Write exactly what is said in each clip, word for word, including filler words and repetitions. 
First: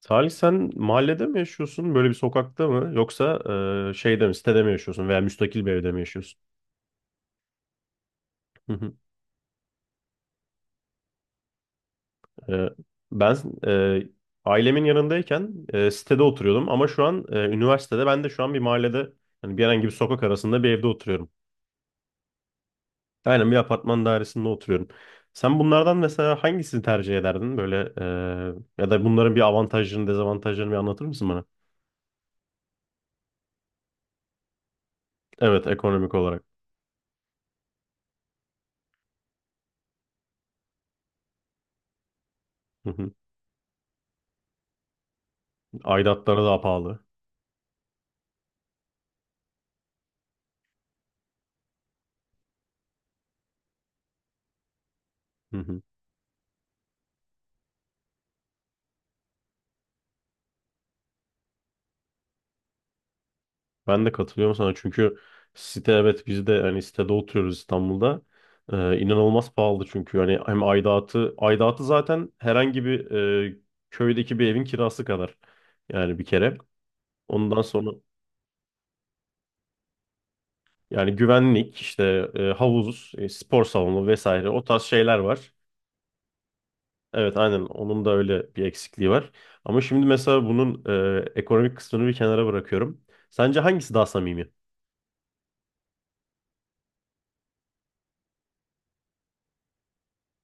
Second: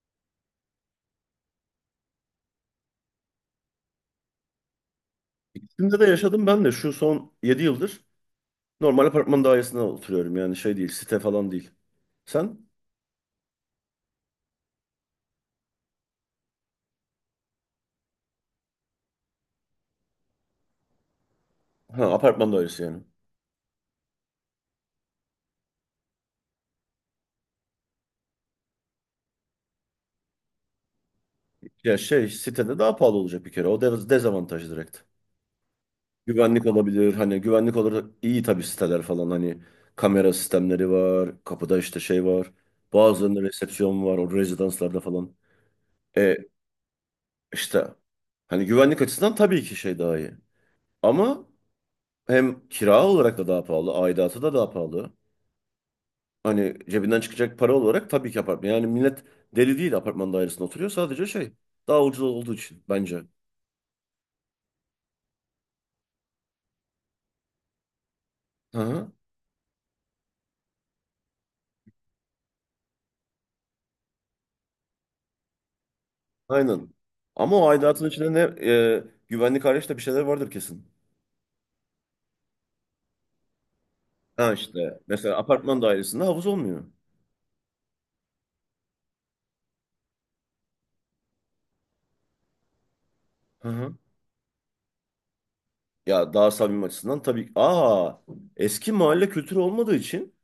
Salih sen mahallede mi yaşıyorsun? Böyle bir sokakta mı? Yoksa e, şeyde mi, sitede mi yaşıyorsun veya müstakil bir evde mi İkisinde de yaşıyorsun? yaşadım ben de şu son yedi yıldır Hı hı. normal apartman dairesinde oturuyorum yani şey değil site falan değil. Sen? E, Ben e, ailemin yanındayken e, sitede oturuyordum ama şu an e, üniversitede ben de şu an bir mahallede hani bir herhangi bir sokak arasında bir evde oturuyorum. Ha apartman dairesi yani. Aynen bir apartman dairesinde oturuyorum. Sen bunlardan mesela hangisini tercih ederdin? Böyle e, ya da bunların bir avantajlarını, dezavantajlarını bir anlatır mısın bana? Ya şey sitede daha pahalı olacak bir kere o de- dezavantaj direkt. Evet, ekonomik olarak. Güvenlik olabilir hani güvenlik olarak iyi tabii siteler falan hani kamera sistemleri var kapıda işte şey var Hı hı. bazılarında resepsiyon var o rezidanslarda falan. E Aidatları daha pahalı. işte hani güvenlik açısından tabii ki şey daha iyi ama hem kira olarak da daha pahalı aidatı da daha pahalı. Hani cebinden çıkacak para olarak tabii ki apartman. Yani millet deli değil apartman dairesinde oturuyor. Sadece şey daha ucuz olduğu için bence. Ben de katılıyorum sana çünkü site evet biz de hani sitede oturuyoruz İstanbul'da. Hı Ee, hı. inanılmaz pahalı çünkü hani hem aidatı aidatı zaten herhangi bir e, köydeki bir evin kirası kadar yani bir kere. Aynen. Ama Ondan o sonra aidatın içinde ne e, güvenlik hariç de bir şeyler vardır kesin. yani güvenlik işte e, havuz, e, spor salonu vesaire Ha o tarz işte şeyler mesela var. apartman dairesinde havuz olmuyor. Evet aynen onun da öyle bir eksikliği var. Ama şimdi mesela bunun e, ekonomik kısmını bir kenara bırakıyorum. Sence Hı hangisi hı. daha samimi? Ya daha samimi açısından tabii. Aa eski mahalle kültürü olmadığı için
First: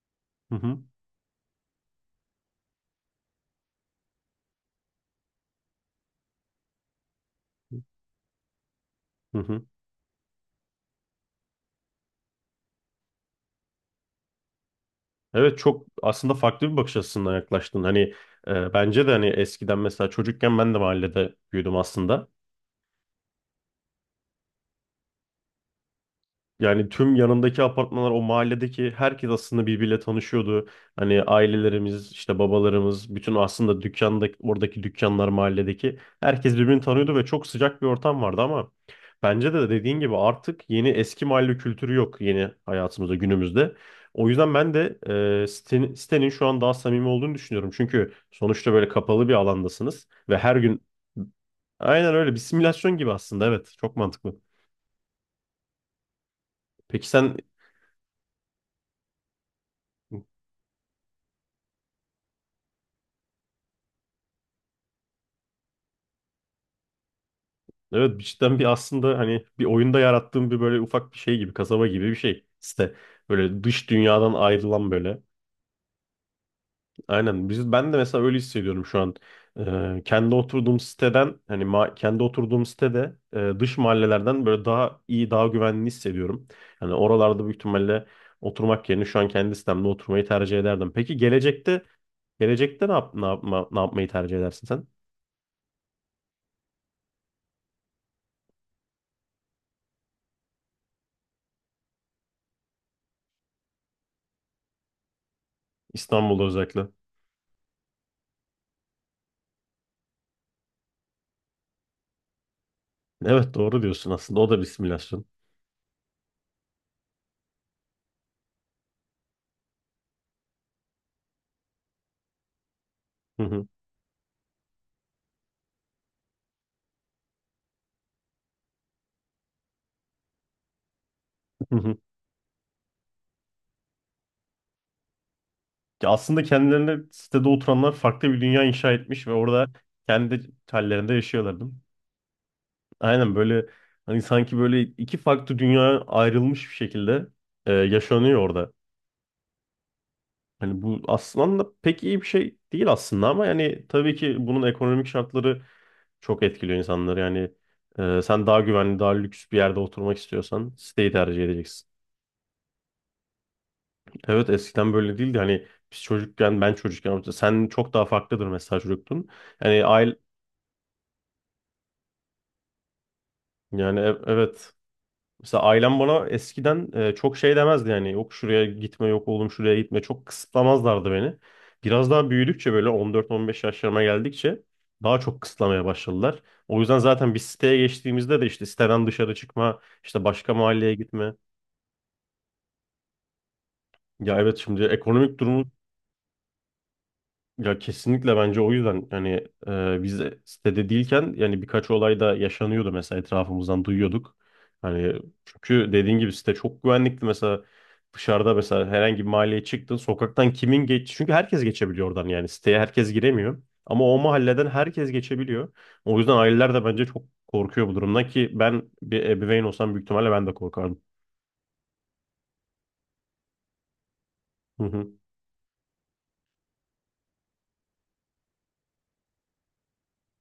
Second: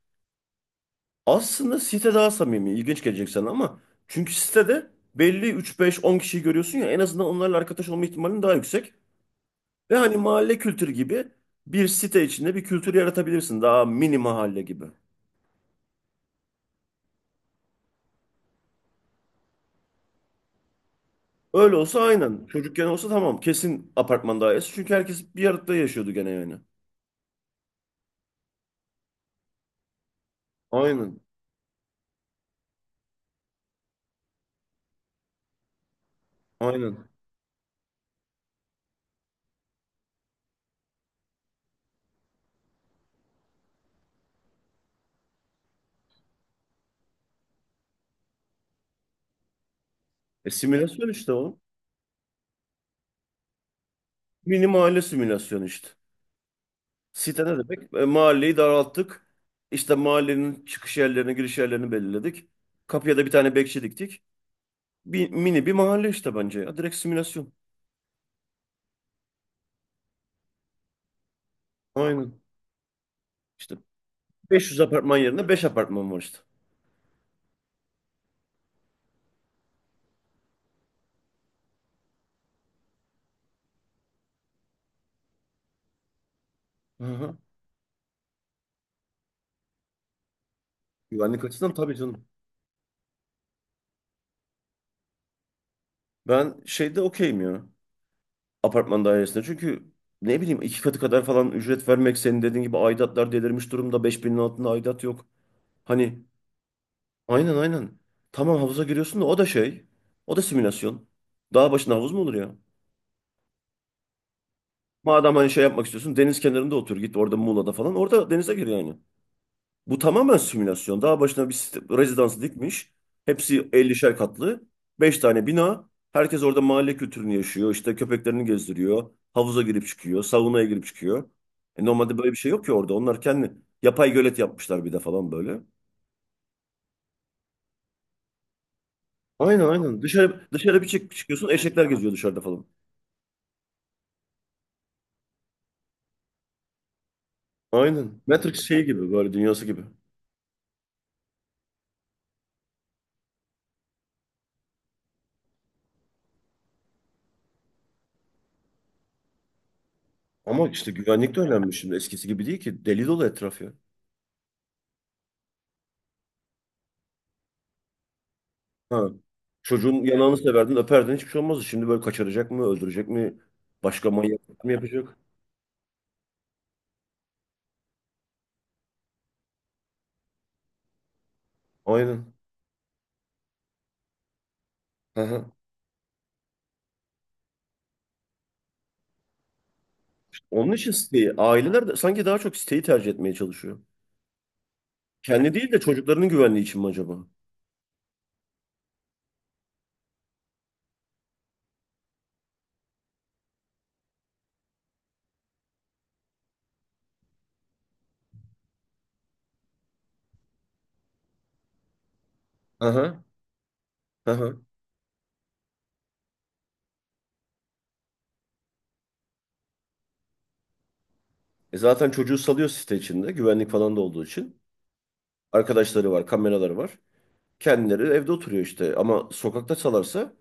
Hı hı. aslında site daha samimi. İlginç gelecek sana ama çünkü sitede belli üç beş on kişiyi görüyorsun ya en azından onlarla arkadaş olma ihtimalin daha yüksek. Hı hı. Ve hani mahalle kültürü gibi bir site içinde bir kültür yaratabilirsin. Daha mini mahalle gibi. Evet çok aslında farklı bir bakış açısından yaklaştın. Hani e, bence de hani eskiden mesela çocukken ben de mahallede büyüdüm Öyle olsa aslında. aynen. Çocukken olsa tamam. Kesin apartman dairesi. Çünkü herkes bir arada yaşıyordu gene yani. Yani tüm yanındaki apartmanlar o mahalledeki herkes aslında birbiriyle tanışıyordu. Aynen. Hani ailelerimiz işte babalarımız bütün aslında dükkanda oradaki dükkanlar mahalledeki herkes birbirini Aynen. tanıyordu ve çok sıcak bir ortam vardı ama bence de dediğin gibi artık yeni eski mahalle kültürü yok yeni hayatımızda günümüzde. O yüzden ben de e, sitenin, sitenin şu an daha samimi olduğunu düşünüyorum. Çünkü sonuçta böyle kapalı bir alandasınız ve E her gün simülasyon işte oğlum. aynen öyle bir simülasyon gibi aslında evet çok mantıklı. Mini mahalle simülasyonu işte. Peki sen Site ne demek? E, mahalleyi daralttık. İşte mahallenin çıkış yerlerini, giriş yerlerini belirledik. Kapıya da bir tane bekçi diktik. Bir, mini bir mahalle işte bence ya. Direkt simülasyon. Evet cidden bir aslında hani bir oyunda yarattığım bir böyle ufak bir şey gibi kasaba gibi bir Aynen. şey. İşte böyle İşte dış dünyadan beş yüz ayrılan apartman böyle. yerine beş apartman var işte. Aynen biz ben de mesela öyle hissediyorum şu an. Ee, kendi oturduğum siteden hani ma- kendi oturduğum sitede e, dış mahallelerden böyle daha iyi daha güvenli hissediyorum. Hani Aha. oralarda büyük ihtimalle oturmak yerine şu an kendi sitemde oturmayı tercih ederdim. Peki Güvenlik açısından gelecekte tabii canım. Gelecekte ne yap, ne yapma, ne yapmayı tercih edersin sen? Ben şeyde okeyim ya. Apartman dairesinde. Çünkü ne bileyim iki katı kadar falan ücret vermek senin dediğin gibi aidatlar delirmiş durumda. Beş binin altında aidat yok. Hani İstanbul'da özellikle. aynen aynen. Tamam havuza giriyorsun da o da şey. O da simülasyon. Dağ başında havuz mu olur ya? Evet doğru diyorsun aslında. O da bir simülasyon. Madem hani şey yapmak istiyorsun deniz kenarında otur git orada Muğla'da falan. Orada denize gir yani. Bu tamamen simülasyon. Daha başına bir site- rezidansı dikmiş. Hı hı, Hepsi ellişer katlı. Beş tane bina. Herkes orada mahalle kültürünü yaşıyor. İşte köpeklerini gezdiriyor. Havuza girip çıkıyor. Saunaya girip çıkıyor. hı E hı. normalde böyle bir şey yok ki orada. Onlar kendi yapay gölet yapmışlar bir de falan böyle. Ya aslında kendilerine sitede oturanlar farklı bir dünya inşa etmiş ve Aynen orada aynen. kendi Dışarı dışarı bir hallerinde çık çıkıyorsun yaşıyorlar değil mi? eşekler geziyor dışarıda falan. Aynen böyle hani sanki böyle iki farklı dünya ayrılmış bir şekilde e, Aynen. yaşanıyor Matrix orada. şey gibi böyle dünyası gibi. Hani bu aslında pek iyi bir şey değil aslında ama yani tabii ki bunun ekonomik şartları çok etkiliyor insanları. Yani e, sen daha güvenli, daha lüks bir yerde oturmak Ama istiyorsan işte siteyi güvenlik de tercih önemli edeceksin. şimdi. Eskisi gibi değil ki. Deli dolu etraf ya. Evet eskiden böyle değildi. Hani biz çocukken, ben çocukken, sen çok daha farklıdır mesela Ha. çocuktun. Yani Çocuğun aile, yanağını severdin, öperdin hiçbir şey olmazdı. Şimdi böyle kaçıracak mı, öldürecek mi, yani başka e- manyaklık evet. mı yapacak? Mesela ailem bana eskiden e, çok şey demezdi yani yok şuraya gitme yok oğlum şuraya gitme çok kısıtlamazlardı beni. Biraz daha Aynen. büyüdükçe böyle on dört on beş yaşlarıma geldikçe daha Hı çok hı. kısıtlamaya başladılar. O yüzden zaten bir siteye geçtiğimizde de işte siteden dışarı çıkma, işte başka Onun için mahalleye siteyi, gitme. aileler de sanki daha çok siteyi tercih etmeye çalışıyor. Ya evet şimdi ekonomik Kendi durumu değil de çocuklarının güvenliği için mi acaba? Ya kesinlikle bence o yüzden yani e, biz de sitede değilken yani birkaç olay da yaşanıyordu mesela etrafımızdan duyuyorduk. Hani çünkü dediğin gibi site çok güvenlikti mesela dışarıda mesela herhangi bir mahalleye çıktın sokaktan kimin geç çünkü herkes geçebiliyor oradan yani siteye Hı herkes hı. giremiyor ama o Hı hı. mahalleden herkes geçebiliyor. O yüzden aileler de bence çok korkuyor bu durumdan ki ben bir ebeveyn olsam büyük ihtimalle ben de korkardım. E zaten çocuğu salıyor site içinde, güvenlik falan da olduğu için. Arkadaşları var, kameraları var. Kendileri evde oturuyor işte. Ama sokakta salarsa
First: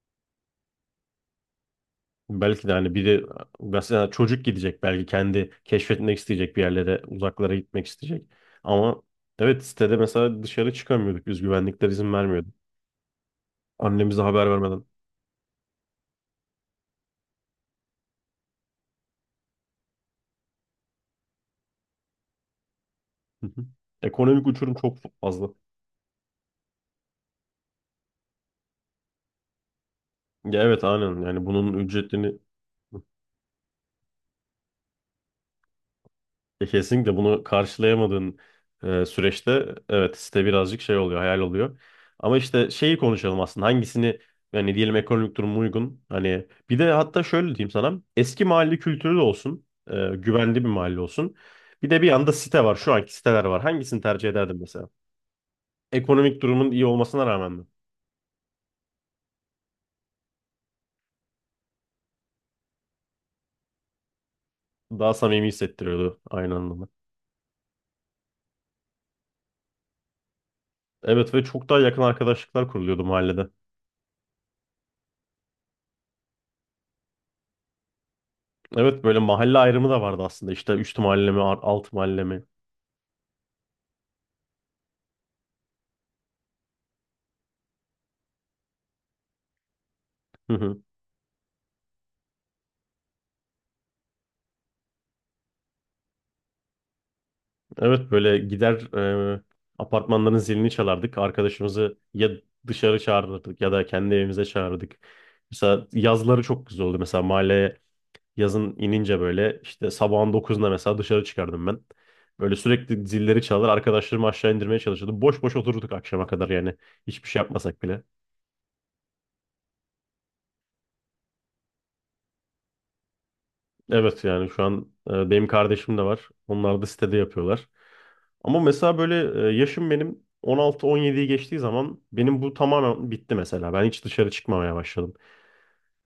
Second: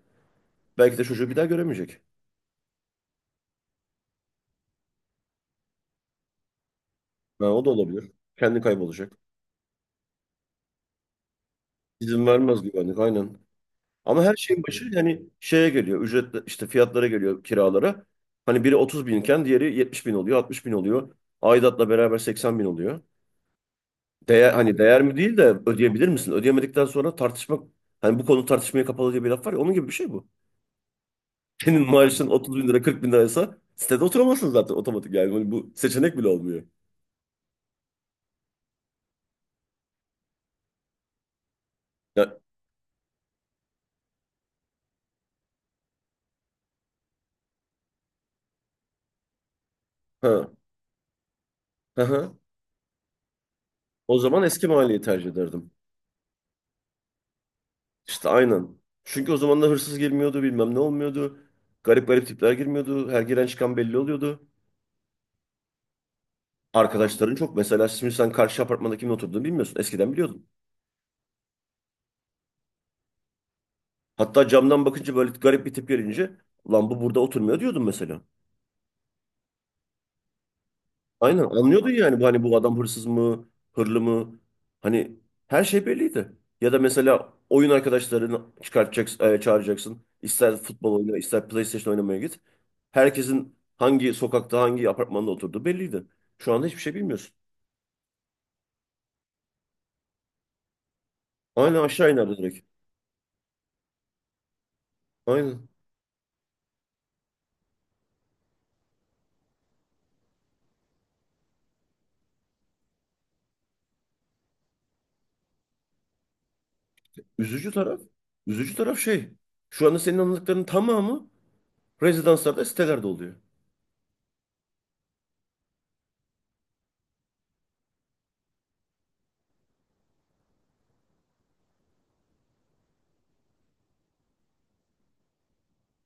belki de çocuğu bir daha göremeyecek. Belki de hani biri mesela çocuk gidecek belki kendi keşfetmek isteyecek bir yerlere Ha, uzaklara o da gitmek olabilir. isteyecek. Kendi Ama kaybolacak. evet sitede mesela dışarı çıkamıyorduk biz güvenlikler izin İzin vermiyordu. vermez güvenlik, aynen. Annemize Ama her haber şeyin vermeden. başı yani şeye geliyor. Ücret işte fiyatlara geliyor kiralara. Hani biri otuz binken diğeri yetmiş bin oluyor, altmış bin oluyor. Aidatla beraber seksen bin oluyor. Hı hı. Ekonomik Değer, uçurum hani çok değer mi değil de fazla. ödeyebilir misin? Ödeyemedikten sonra tartışmak hani bu konu tartışmaya kapalı diye bir laf var ya onun gibi bir şey bu. Ya evet aynen yani bunun Senin maaşın ücretini. otuz bin lira kırk bin liraysa sitede oturamazsın zaten otomatik yani. Hani bu seçenek bile olmuyor. E, Kesinlikle bunu karşılayamadığın e, süreçte evet site birazcık şey oluyor, hayal oluyor. Ama Ya, işte şeyi konuşalım aslında hangisini yani diyelim ekonomik durum uygun. Hani bir de hatta şöyle diyeyim sana eski mahalle kültürü de olsun, e, ha, güvenli bir mahalle olsun. Bir de ha, bir yanda ha. site var, şu anki siteler var. Hangisini O tercih zaman ederdin eski mesela? mahalleyi tercih ederdim. Ekonomik durumun iyi olmasına rağmen mi? İşte aynen. Çünkü o zamanlar hırsız girmiyordu, bilmem ne olmuyordu. Garip garip tipler girmiyordu. Her giren çıkan belli oluyordu. Daha samimi hissettiriyordu aynı anlamda. Arkadaşların çok. Mesela şimdi sen karşı apartmanda kimin oturduğunu bilmiyorsun. Eskiden biliyordun. Evet ve çok daha yakın arkadaşlıklar kuruluyordu mahallede. Hatta camdan bakınca böyle garip bir tip gelince lan bu burada oturmuyor diyordun mesela. Evet böyle mahalle ayrımı da vardı aslında. İşte üst mahalle mi, Aynen anlıyordun alt yani mahalle bu hani mi? bu adam hırsız mı, hırlı mı? Hani her şey belliydi. Ya da mesela oyun arkadaşlarını çıkartacaksın, e, çağıracaksın. İster futbol oyna, ister PlayStation oynamaya git. Herkesin hangi sokakta, hangi apartmanda oturduğu belliydi. Şu anda hiçbir şey bilmiyorsun. Evet böyle gider e, apartmanların zilini çalardık. Aynen Arkadaşımızı aşağı ya inerdi direkt. dışarı çağırırdık ya da kendi evimize çağırırdık. Aynen. Mesela yazları çok güzel oldu. Mesela mahalleye yazın inince böyle işte sabahın dokuzunda mesela dışarı çıkardım ben. Böyle sürekli zilleri çalar arkadaşlarımı aşağı indirmeye çalışırdım. Boş boş otururduk akşama kadar yani hiçbir şey Üzücü yapmasak taraf, bile. üzücü taraf şey. Şu anda senin anlattıklarının tamamı rezidanslarda, sitelerde oluyor. Evet yani şu an e, benim kardeşim de var. Onlar da sitede yapıyorlar. Ama mesela böyle e, yaşım benim on altı on yediyi geçtiği zaman benim bu tamamen bitti mesela. Ben hiç dışarı çıkmamaya başladım.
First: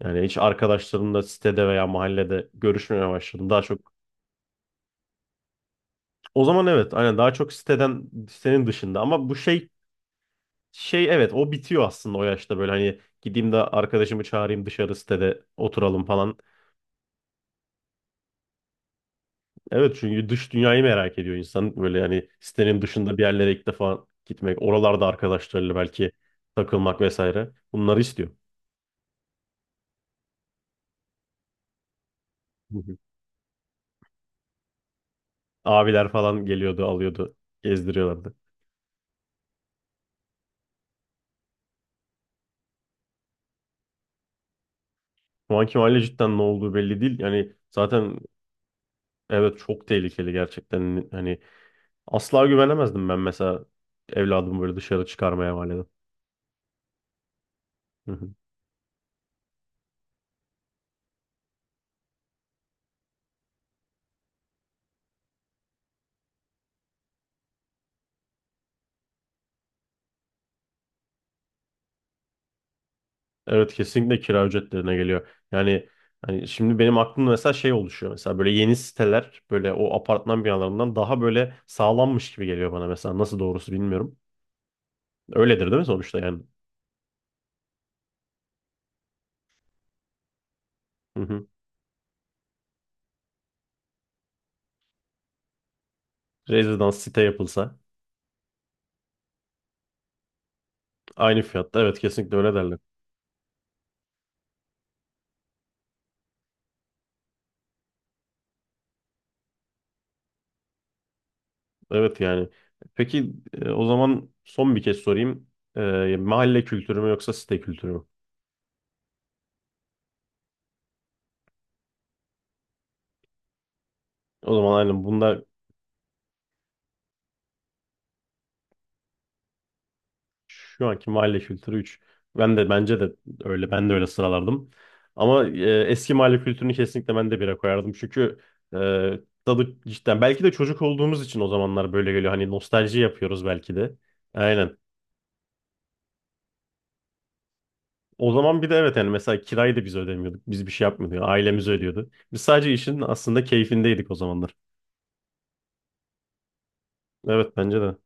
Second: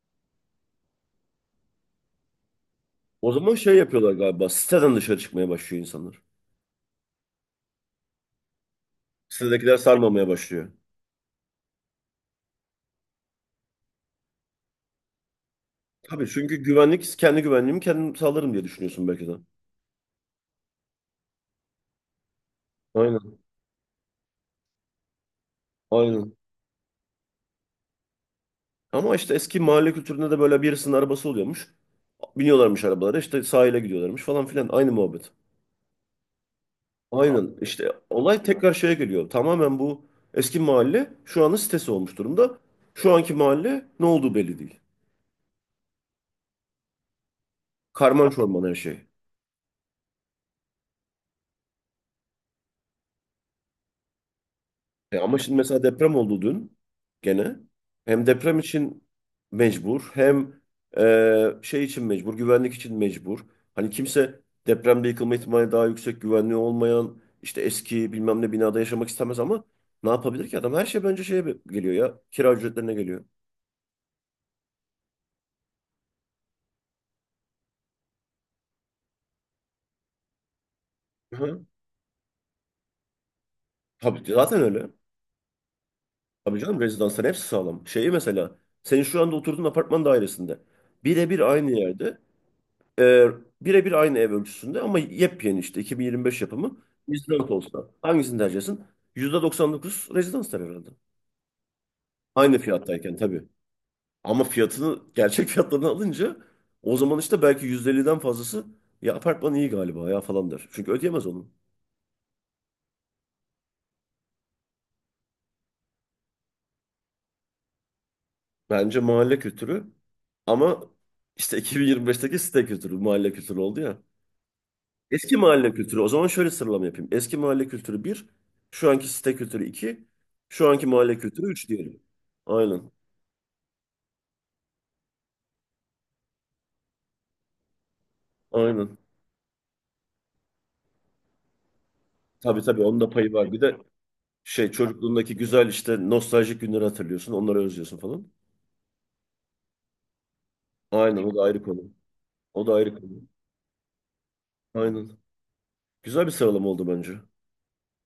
Yani hiç arkadaşlarımla sitede veya mahallede görüşmemeye O başladım. zaman Daha şey çok yapıyorlar galiba. Siteden dışarı çıkmaya başlıyor insanlar. o zaman evet aynen daha çok siteden sitenin dışında ama bu şey Sitedekiler sarmamaya başlıyor. şey evet o bitiyor aslında o yaşta böyle hani gideyim de arkadaşımı çağırayım dışarı sitede oturalım Tabii falan. çünkü güvenlik, kendi güvenliğimi kendim sağlarım diye düşünüyorsun belki de. Evet çünkü dış dünyayı merak ediyor insan. Böyle yani sitenin dışında bir Aynen, yerlere ilk defa gitmek, oralarda arkadaşlarıyla belki aynen. takılmak vesaire. Bunları istiyor. Ama işte eski mahalle kültüründe de böyle birisinin arabası oluyormuş. Hı Biniyorlarmış hı. arabalara işte sahile gidiyorlarmış falan filan. Aynı muhabbet. Abiler falan geliyordu, alıyordu, Aynen işte gezdiriyorlardı. olay tekrar şeye geliyor. Tamamen bu eski mahalle şu anın sitesi olmuş durumda. Şu anki mahalle ne olduğu belli değil. Şu anki mahalle cidden ne olduğu belli değil. Yani zaten Karman çorman her şey. evet çok tehlikeli gerçekten. Hani asla güvenemezdim ben mesela evladımı böyle dışarı E ama çıkarmaya şimdi mesela mahalleden. deprem oldu dün gene. Hı Hem hı. deprem için mecbur hem e, şey için mecbur, güvenlik için mecbur. Hani kimse depremde yıkılma ihtimali daha yüksek, güvenliği olmayan işte eski bilmem ne binada yaşamak istemez ama ne yapabilir ki adam? Her şey bence şeye geliyor ya, kira ücretlerine geliyor. Evet kesinlikle kira ücretlerine geliyor. Yani hani şimdi benim aklımda mesela şey oluşuyor. Mesela böyle yeni siteler böyle o apartman binalarından daha böyle Hı. sağlammış gibi geliyor bana mesela. Nasıl doğrusu bilmiyorum. Tabii ki, zaten öyle. Öyledir değil mi sonuçta yani? Tabii canım rezidansların hepsi sağlam. Şeyi mesela senin şu anda oturduğun apartman dairesinde Hı birebir hı. aynı yerde Ee, birebir aynı ev ölçüsünde ama yepyeni işte iki bin yirmi beş yapımı. Rezidans site Rezidans yapılsa olsa hangisini tercih edersin? yüzde doksan dokuz rezidans der herhalde. aynı fiyatta evet kesinlikle öyle Aynı derler. fiyattayken tabii. Ama fiyatını gerçek fiyatlarını alınca o zaman işte belki yüzde elliden fazlası ya apartman iyi galiba ya falan der. Çünkü ödeyemez onu. Evet yani. Peki e, o zaman son bir kez sorayım. E, mahalle kültürü mü yoksa site kültürü mü? Bence mahalle kültürü ama işte iki bin yirmi beşteki site kültürü mahalle kültürü oldu ya. O zaman aynen Eski bunda mahalle kültürü. O zaman şöyle sıralama yapayım. Eski mahalle kültürü bir, şu anki site kültürü iki, şu Şu anki anki mahalle mahalle kültürü üç kültürü üç. diyelim. Ben de Aynen, bence de öyle ben de öyle sıralardım. Ama e, eski mahalle kültürünü kesinlikle ben de bire koyardım. Çünkü e, aynen. tadı cidden belki de çocuk olduğumuz için o zamanlar böyle geliyor. Hani Tabii tabii nostalji onun da payı yapıyoruz var. Bir belki de de. şey Aynen. çocukluğundaki güzel işte nostaljik günleri hatırlıyorsun, onları özlüyorsun falan. O zaman bir de evet yani mesela kirayı da biz ödemiyorduk. Biz bir şey yapmıyorduk. Aynen Yani o da ayrı ailemiz konu. ödüyordu. Biz O sadece da ayrı işin konu. aslında keyfindeydik o zamanlar. Aynen. Güzel bir sıralama oldu bence. Evet bence de.